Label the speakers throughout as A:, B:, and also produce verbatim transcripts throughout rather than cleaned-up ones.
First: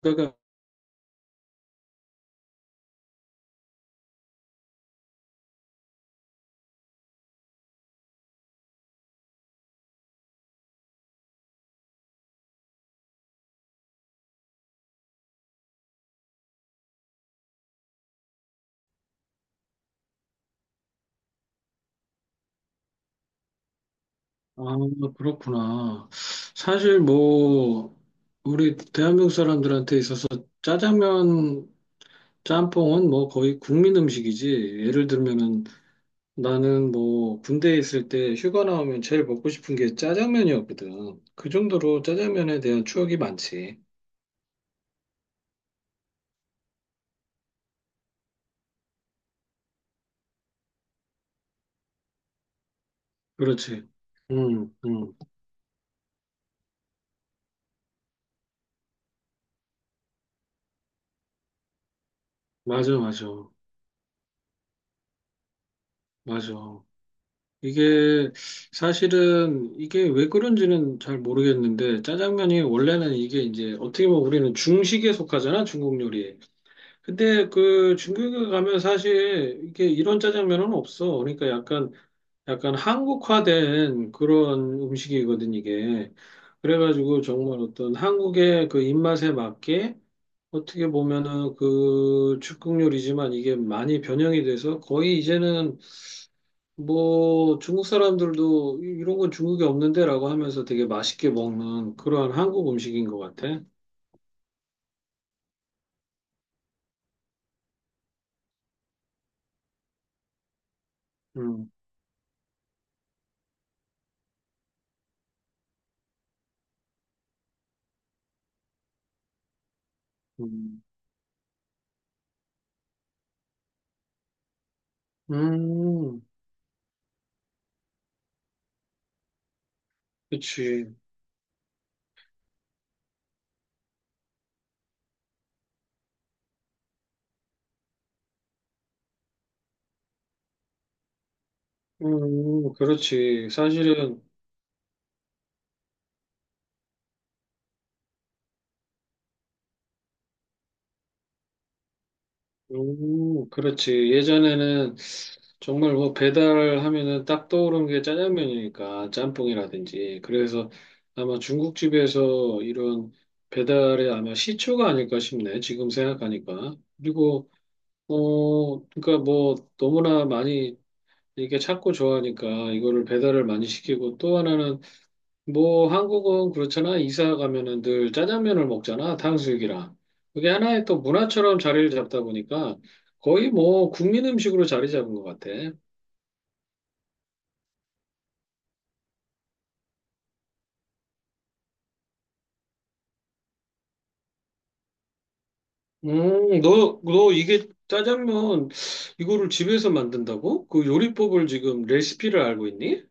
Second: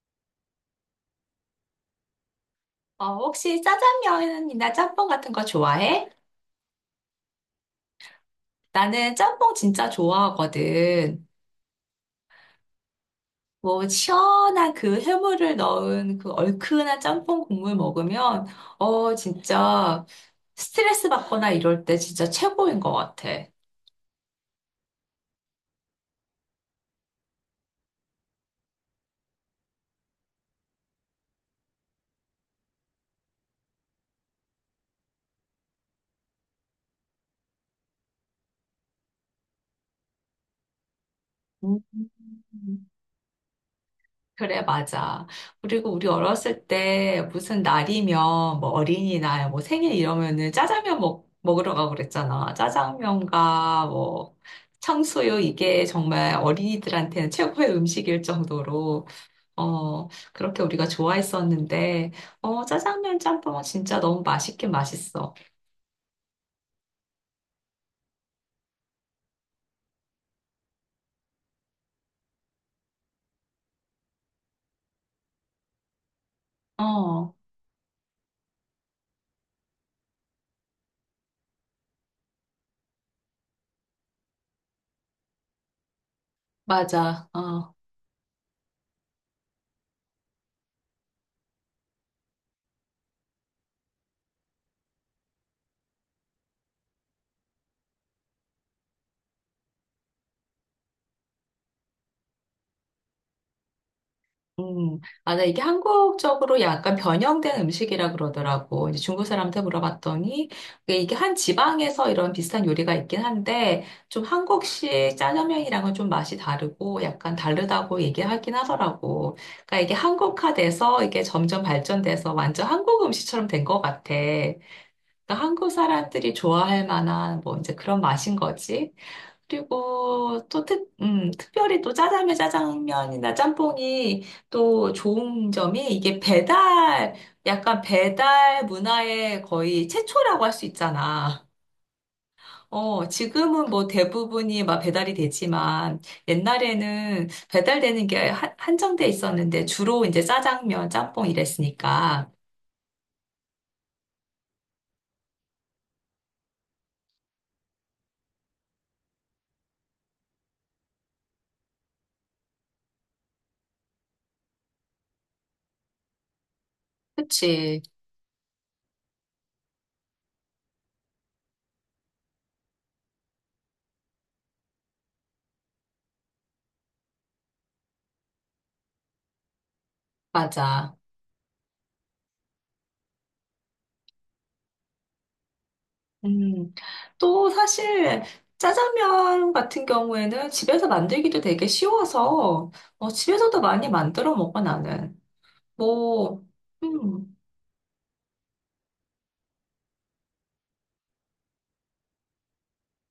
A: 그러니까,
B: 어, 혹시 짜장면이나 짬뽕 같은 거 좋아해? 나는 짬뽕 진짜 좋아하거든. 뭐, 시원한 그 해물을 넣은 그 얼큰한 짬뽕 국물 먹으면, 어, 진짜 스트레스 받거나 이럴 때 진짜 최고인 것 같아.
A: 아, 그렇구나. 사실 뭐, 우리 대한민국 사람들한테 있어서 짜장면, 짬뽕은 뭐 거의 국민 음식이지. 예를 들면은 나는 뭐 군대에 있을 때 휴가 나오면 제일 먹고 싶은 게 짜장면이었거든. 그
B: 음.
A: 정도로 짜장면에 대한 추억이 많지.
B: 그래, 맞아. 그리고 우리 어렸을 때 무슨 날이면 뭐 어린이날, 뭐 생일 이러면은 짜장면 먹, 먹으러 가고 그랬잖아. 짜장면과
A: 그렇지.
B: 뭐
A: 응, 응.
B: 탕수육 이게 정말 어린이들한테는 최고의 음식일 정도로, 어, 그렇게 우리가 좋아했었는데, 어,
A: 맞아,
B: 짜장면
A: 맞아.
B: 짬뽕은 진짜 너무 맛있긴 맛있어.
A: 맞아. 이게 사실은 이게 왜 그런지는 잘 모르겠는데 짜장면이 원래는 이게 이제 어떻게 보면 우리는 중식에 속하잖아 중국 요리에.
B: 어,
A: 근데 그 중국에 가면 사실 이게 이런 짜장면은 없어. 그러니까 약간 약간 한국화된 그런 음식이거든 이게. 그래가지고
B: 맞아.
A: 정말
B: 어.
A: 어떤 한국의 그 입맛에 맞게 어떻게 보면은 그 중국 요리지만 이게 많이 변형이 돼서 거의 이제는 뭐 중국 사람들도 이- 이런 건 중국에 없는데라고 하면서 되게 맛있게 먹는 그러한 한국 음식인 것 같아.
B: 음, 아, 나 이게 한국적으로 약간 변형된 음식이라 그러더라고. 이제 중국 사람한테 물어봤더니 이게 이게 한
A: 음,
B: 지방에서 이런 비슷한 요리가 있긴 한데 좀 한국식 짜장면이랑은 좀 맛이 다르고 약간 다르다고 얘기하긴 하더라고. 그러니까 이게
A: 음,
B: 한국화돼서 이게 점점 발전돼서 완전 한국 음식처럼 된 것 같아. 그러니까 한국
A: 음,
B: 사람들이 좋아할 만한 뭐 이제 그런 맛인 거지. 그리고 또 특,
A: 그렇지.
B: 음, 특별히 또 짜장면, 짜장면이나 짬뽕이 또 좋은 점이 이게 배달, 약간 배달 문화의 거의 최초라고 할 수 있잖아.
A: 음,
B: 어,
A: 그렇지.
B: 지금은 뭐
A: 사실은
B: 대부분이 막 배달이 되지만 옛날에는 배달되는 게 한- 한정돼 있었는데 주로 이제 짜장면, 짬뽕 이랬으니까.
A: 음, 그렇지. 예전에는 정말 뭐 배달하면은 딱 떠오르는 게 짜장면이니까 짬뽕이라든지. 그래서 아마 중국집에서 이런 배달에 아마 시초가 아닐까 싶네. 지금 생각하니까. 그리고
B: 그치,
A: 어, 그러니까 뭐 너무나 많이 이게 찾고 좋아하니까 이거를 배달을 많이 시키고 또 하나는 뭐 한국은 그렇잖아. 이사 가면은 늘 짜장면을 먹잖아. 탕수육이랑. 그게 하나의
B: 맞아.
A: 또 문화처럼 자리를 잡다 보니까 거의 뭐 국민 음식으로 자리 잡은 것 같아.
B: 음, 또 사실 짜장면 같은 경우에는 집에서 만들기도 되게 쉬워서 어, 집에서도 많이 만들어 먹어 나는. 뭐,
A: 음, 너, 너
B: 음,
A: 이게 짜장면 이거를 집에서 만든다고? 그 요리법을 지금 레시피를 알고 있니?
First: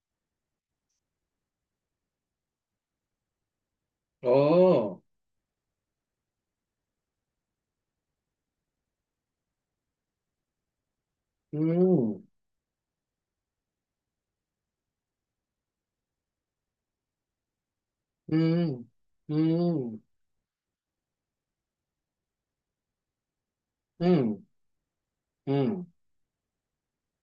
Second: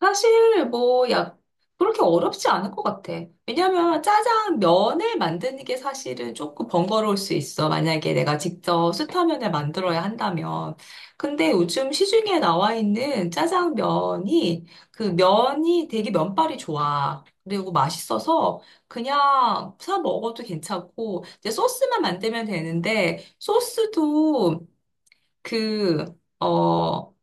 B: 사실 뭐 약 그렇게 어렵지 않을 것 같아. 왜냐면 짜장
A: 아,
B: 면을 만드는 게 사실은 조금 번거로울 수 있어. 만약에 내가 직접 수타면을 만들어야 한다면. 근데 요즘
A: 음,
B: 시중에 나와 있는 짜장면이 그 면이 되게 면발이 좋아. 그리고 맛있어서
A: 음,
B: 그냥 사
A: 음,
B: 먹어도 괜찮고 이제 소스만 만들면 되는데
A: 음,
B: 소스도
A: 음.
B: 그 어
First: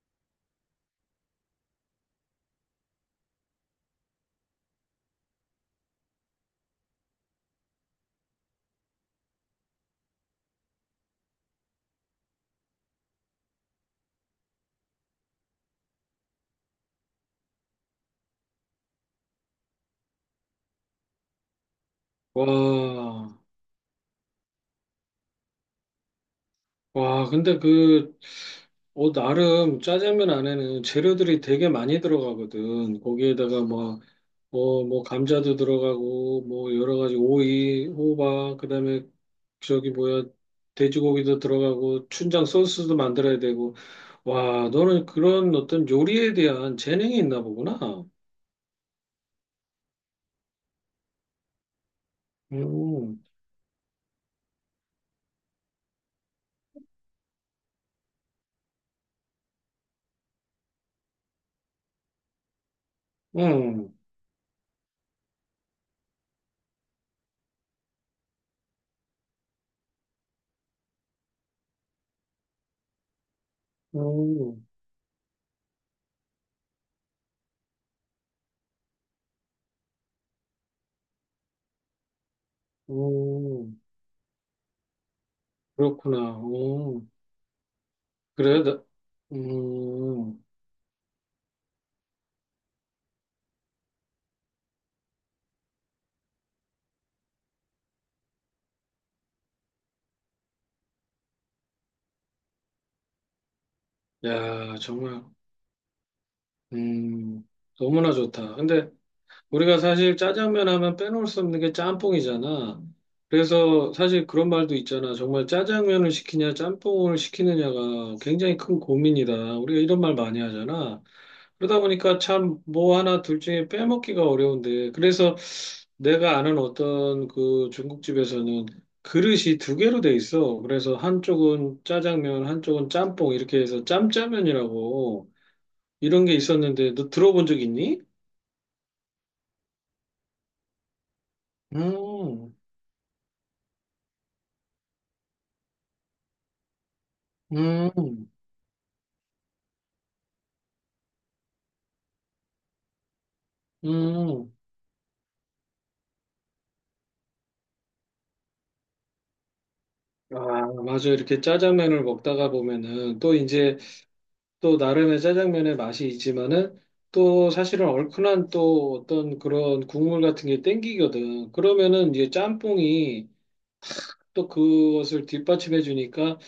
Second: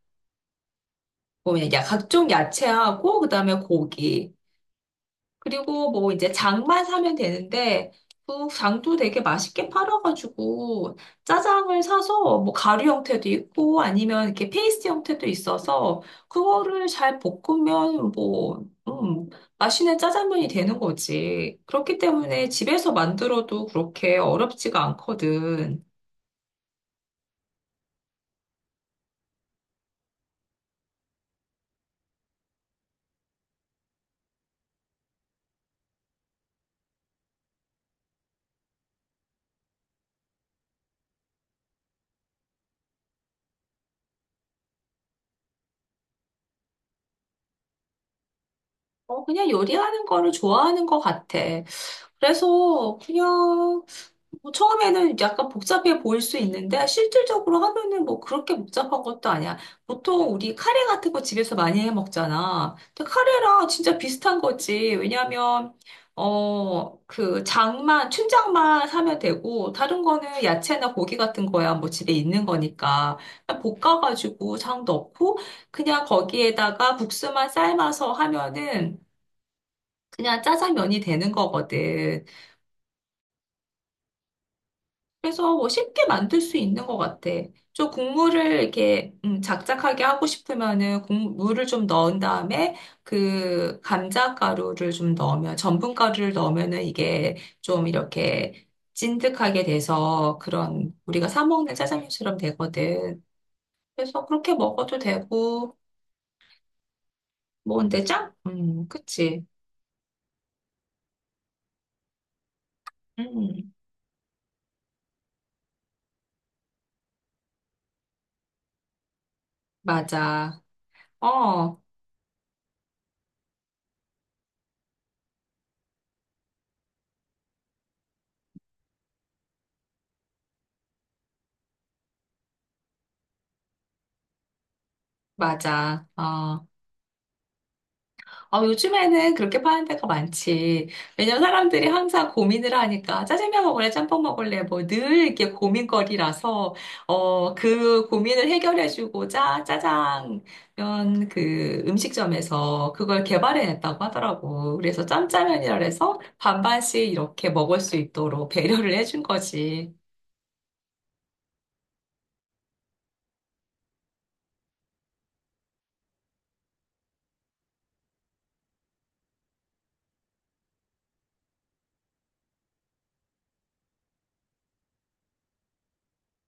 B: 뭐냐 야- 각종 야채하고 그다음에 고기 그리고 뭐 이제 장만 사면 되는데 그 장도 되게 맛있게 팔아가지고 짜장을 사서 뭐 가루 형태도 있고 아니면 이렇게 페이스트 형태도 있어서 그거를 잘 볶으면 뭐 음, 맛있는 짜장면이 되는 거지. 그렇기 때문에 집에서
A: 와,
B: 만들어도 그렇게 어렵지가 않거든.
A: 와, 근데 그, 어, 나름 짜장면 안에는 재료들이 되게 많이 들어가거든. 거기에다가 뭐 어, 뭐, 감자도 들어가고, 뭐, 여러 가지 오이, 호박, 그 다음에 저기 뭐야, 돼지고기도 들어가고, 춘장 소스도 만들어야 되고. 와, 너는 그런 어떤 요리에 대한 재능이 있나 보구나.
B: 어, 그냥 요리하는 거를 좋아하는 것 같아. 그래서
A: 음,
B: 그냥 뭐 처음에는 약간 복잡해 보일 수 있는데 실질적으로 하면은 뭐 그렇게 복잡한 것도 아니야. 보통 우리 카레 같은 거 집에서 많이 해 먹잖아. 근데 카레랑
A: 음,
B: 진짜 비슷한 거지. 왜냐면 어, 그 장만 춘장만 사면 되고 다른 거는 야채나 고기 같은 거야. 뭐 집에 있는 거니까. 그냥 볶아가지고
A: 음,
B: 장 넣고 그냥 거기에다가 국수만 삶아서 하면은 그냥 짜장면이 되는 거거든.
A: 음,
B: 그래서 뭐 쉽게
A: 그렇구나.
B: 만들 수 있는 것
A: 음,
B: 같아. 좀 국물을
A: 그래, 나,
B: 이렇게 음, 작작하게 하고
A: 음.
B: 싶으면은 국물을 좀 넣은 다음에 그 감자 가루를 좀 넣으면 전분 가루를 넣으면은 이게 좀 이렇게 찐득하게 돼서 그런 우리가 사 먹는 짜장면처럼 되거든. 그래서 그렇게
A: 야,
B: 먹어도
A: 정말,
B: 되고
A: 음,
B: 뭐 근데
A: 너무나
B: 짱?
A: 좋다.
B: 음,
A: 근데
B: 그치.
A: 우리가 사실 짜장면 하면 빼놓을 수 없는 게 짬뽕이잖아.
B: 음,
A: 그래서 사실 그런 말도 있잖아. 정말 짜장면을 시키냐, 짬뽕을 시키느냐가 굉장히 큰 고민이다. 우리가 이런 말 많이
B: 맞아.
A: 하잖아. 그러다
B: 어,
A: 보니까 참 뭐 하나 둘 중에 빼먹기가 어려운데. 그래서 내가 아는 어떤 그 중국집에서는 그릇이 두 개로 돼 있어. 그래서 한쪽은 짜장면, 한쪽은 짬뽕 이렇게 해서 짬짜면이라고.
B: 맞아.
A: 이런 게
B: 어.
A: 있었는데 너 들어본 적 있니?
B: 아, 요즘에는 그렇게 파는 데가 많지. 왜냐면 사람들이 항상
A: 음,
B: 고민을 하니까 짜장면 먹을래, 짬뽕 먹을래, 뭐 늘 이렇게 고민거리라서, 어, 그
A: 음,
B: 고민을 해결해주고자 짜장면 그 음식점에서 그걸 개발해냈다고
A: 음.
B: 하더라고. 그래서 짬짜면이라 해서 반반씩 이렇게 먹을 수 있도록 배려를 해준 거지.
A: 아, 맞아. 이렇게 짜장면을 먹다가 보면은 또 이제 또 나름의 짜장면의 맛이 있지만은 또 사실은 얼큰한 또 어떤 그런 국물 같은 게 땡기거든. 그러면은 이제 짬뽕이 또 그것을 뒷받침해 주니까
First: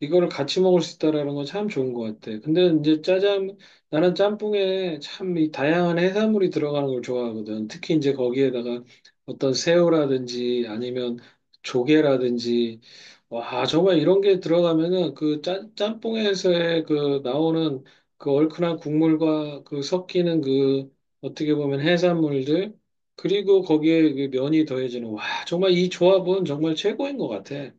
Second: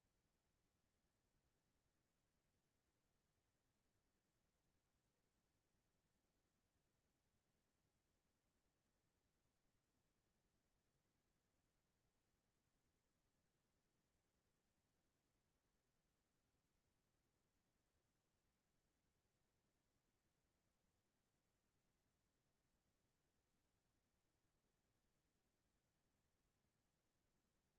A: 이거를 같이 먹을 수 있다라는 건 참 좋은 것 같아. 근데 이제 짜장 나는 짬뽕에 참 이 다양한 해산물이 들어가는 걸 좋아하거든. 특히 이제 거기에다가 어떤 새우라든지 아니면 조개라든지 와 정말 이런 게 들어가면은 그 짜, 짬뽕에서의 그 나오는 그 얼큰한 국물과 그 섞이는 그 어떻게 보면 해산물들 그리고 거기에 그 면이 더해지는, 와, 정말 이 조합은 정말 최고인 것 같아.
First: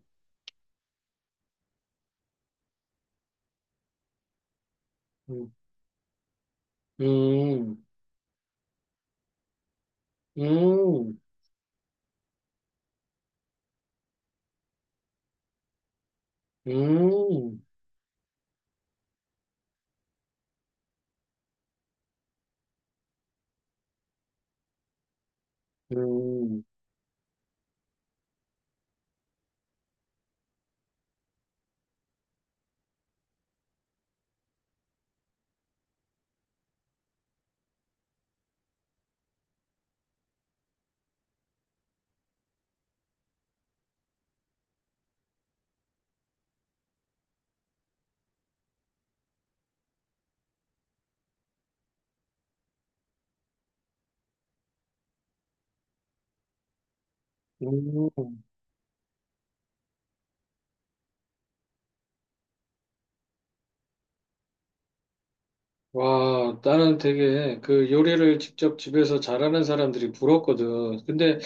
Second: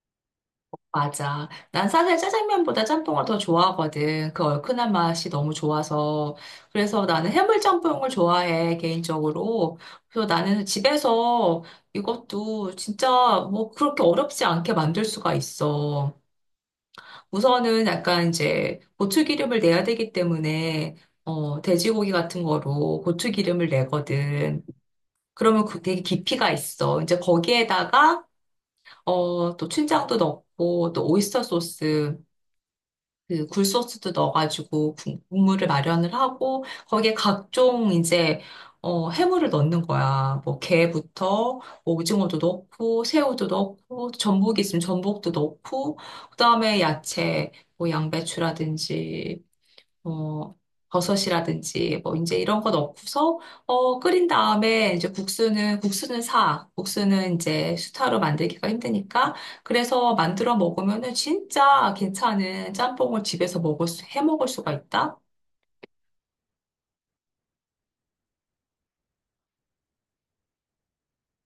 B: 맞아. 난 사실 짜장면보다 짬뽕을 더 좋아하거든. 그 얼큰한 맛이
A: 음,
B: 너무 좋아서. 그래서 나는
A: 음,
B: 해물짬뽕을 좋아해, 개인적으로. 그래서 나는
A: 음,
B: 집에서 이것도 진짜 뭐 그렇게 어렵지 않게 만들 수가 있어.
A: 음,
B: 우선은 약간 이제 고추기름을 내야 되기 때문에 어, 돼지고기 같은 거로 고추기름을 내거든. 그러면 그 되게 깊이가
A: 음,
B: 있어. 이제 거기에다가 어, 또 춘장도 넣고 또 오이스터 소스 그 굴소스도 넣어가지고 국- 국물을 마련을 하고 거기에 각종 이제 어, 해물을 넣는 거야. 뭐 게부터 뭐 오징어도 넣고 새우도 넣고 전복이 있으면 전복도 넣고 그다음에 야채 뭐 양배추라든지 어, 버섯이라든지 뭐 이제 이런 거 넣고서 어, 끓인 다음에 이제 국수는 국수는 사. 국수는 이제 수타로
A: 음.
B: 만들기가 힘드니까 그래서 만들어 먹으면은 진짜 괜찮은 짬뽕을 집에서 먹을 수, 해 먹을 수가 있다.
A: 와, 나는 되게 그 요리를 직접 집에서 잘하는 사람들이 부럽거든. 근데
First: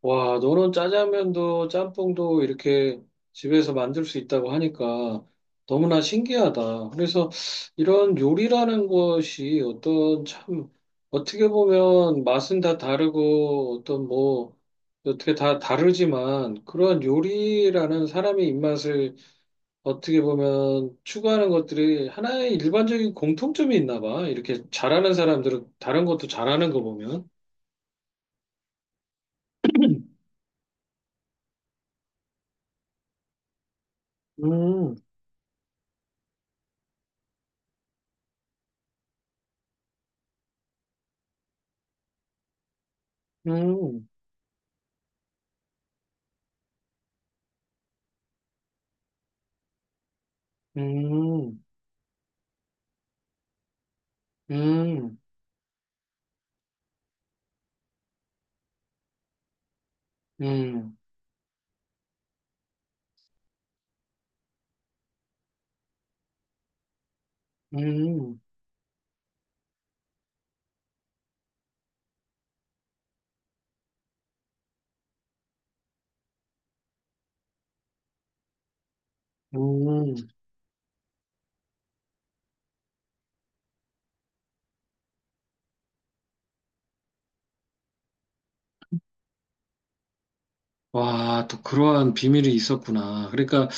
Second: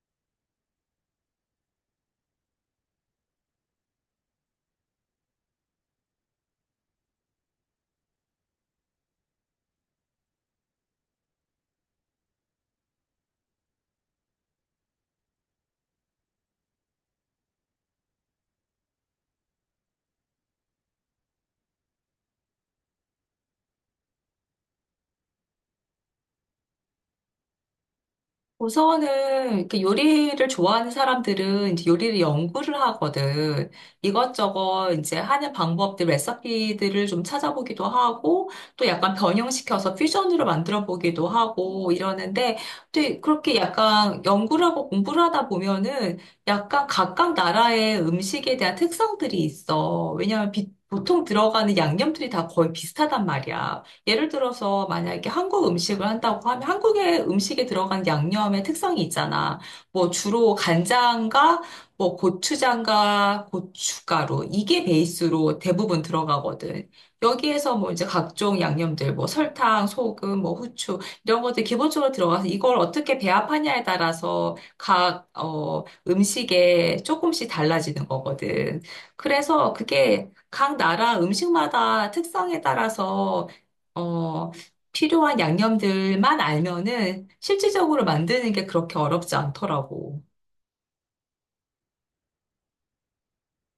A: 와, 너는 짜장면도 짬뽕도 이렇게 집에서 만들 수 있다고 하니까 너무나 신기하다. 그래서 이런 요리라는 것이 어떤 참, 어떻게 보면 맛은 다 다르고 어떤 뭐, 어떻게 다 다르지만 그런 요리라는 사람의 입맛을 어떻게 보면 추구하는 것들이 하나의 일반적인 공통점이 있나 봐. 이렇게 잘하는 사람들은 다른 것도 잘하는 거 보면.
B: 우선은 이렇게 요리를 좋아하는 사람들은 이제 요리를 연구를 하거든. 이것저것
A: 음,
B: 이제 하는 방법들, 레시피들을 좀 찾아보기도 하고 또 약간 변형시켜서 퓨전으로 만들어 보기도 하고 이러는데 또 그렇게
A: 음,
B: 약간 연구를 하고 공부를 하다 보면은 약간 각각 나라의 음식에 대한 특성들이 있어. 왜냐하면 비- 보통
A: 음.
B: 들어가는 양념들이 다 거의 비슷하단 말이야. 예를 들어서
A: 음,
B: 만약에 한국 음식을 한다고 하면 한국의 음식에 들어간 양념의 특성이 있잖아. 뭐 주로
A: 음,
B: 간장과 뭐 고추장과 고춧가루 이게 베이스로 대부분 들어가거든. 여기에서 뭐 이제
A: 음,
B: 각종 양념들 뭐 설탕, 소금, 뭐 후추 이런 것들 기본적으로 들어가서 이걸 어떻게 배합하냐에 따라서 각 어, 음식에 조금씩 달라지는 거거든. 그래서
A: 음.
B: 그게 각 나라 음식마다 특성에 따라서 어, 필요한 양념들만 알면은 실질적으로 만드는 게 그렇게 어렵지 않더라고.
A: 와, 또 그러한 비밀이 있었구나. 그러니까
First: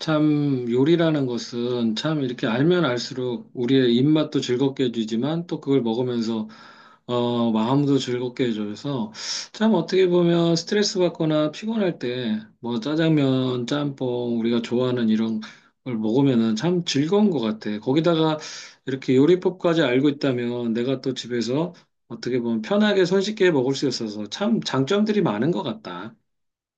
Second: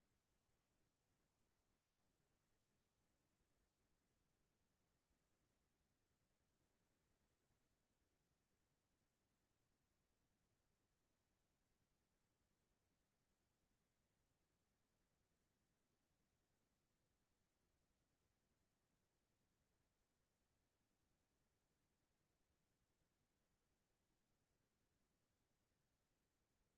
A: 참 요리라는 것은 참 이렇게 알면 알수록 우리의 입맛도 즐겁게 해주지만 또 그걸 먹으면서 어, 마음도 즐겁게 해줘서 참 어떻게 보면 스트레스 받거나 피곤할 때 뭐 짜장면, 짬뽕 우리가 좋아하는 이런 걸 먹으면은 참 즐거운 것 같아. 거기다가 이렇게 요리법까지 알고 있다면 내가 또 집에서 어떻게 보면 편하게 손쉽게 먹을 수 있어서 참 장점들이 많은 것 같다.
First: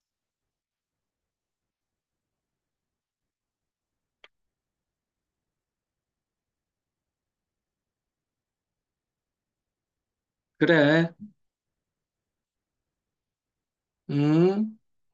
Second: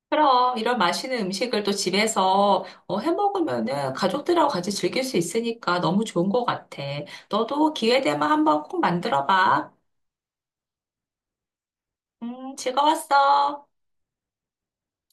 B: 그럼 이런 맛있는 음식을 또 집에서 어, 해 먹으면은 가족들하고 같이 즐길 수 있으니까 너무 좋은 것 같아. 너도 기회 되면 한번 꼭 만들어 봐.
A: 그래.
B: 음, 즐거웠어.
A: 응?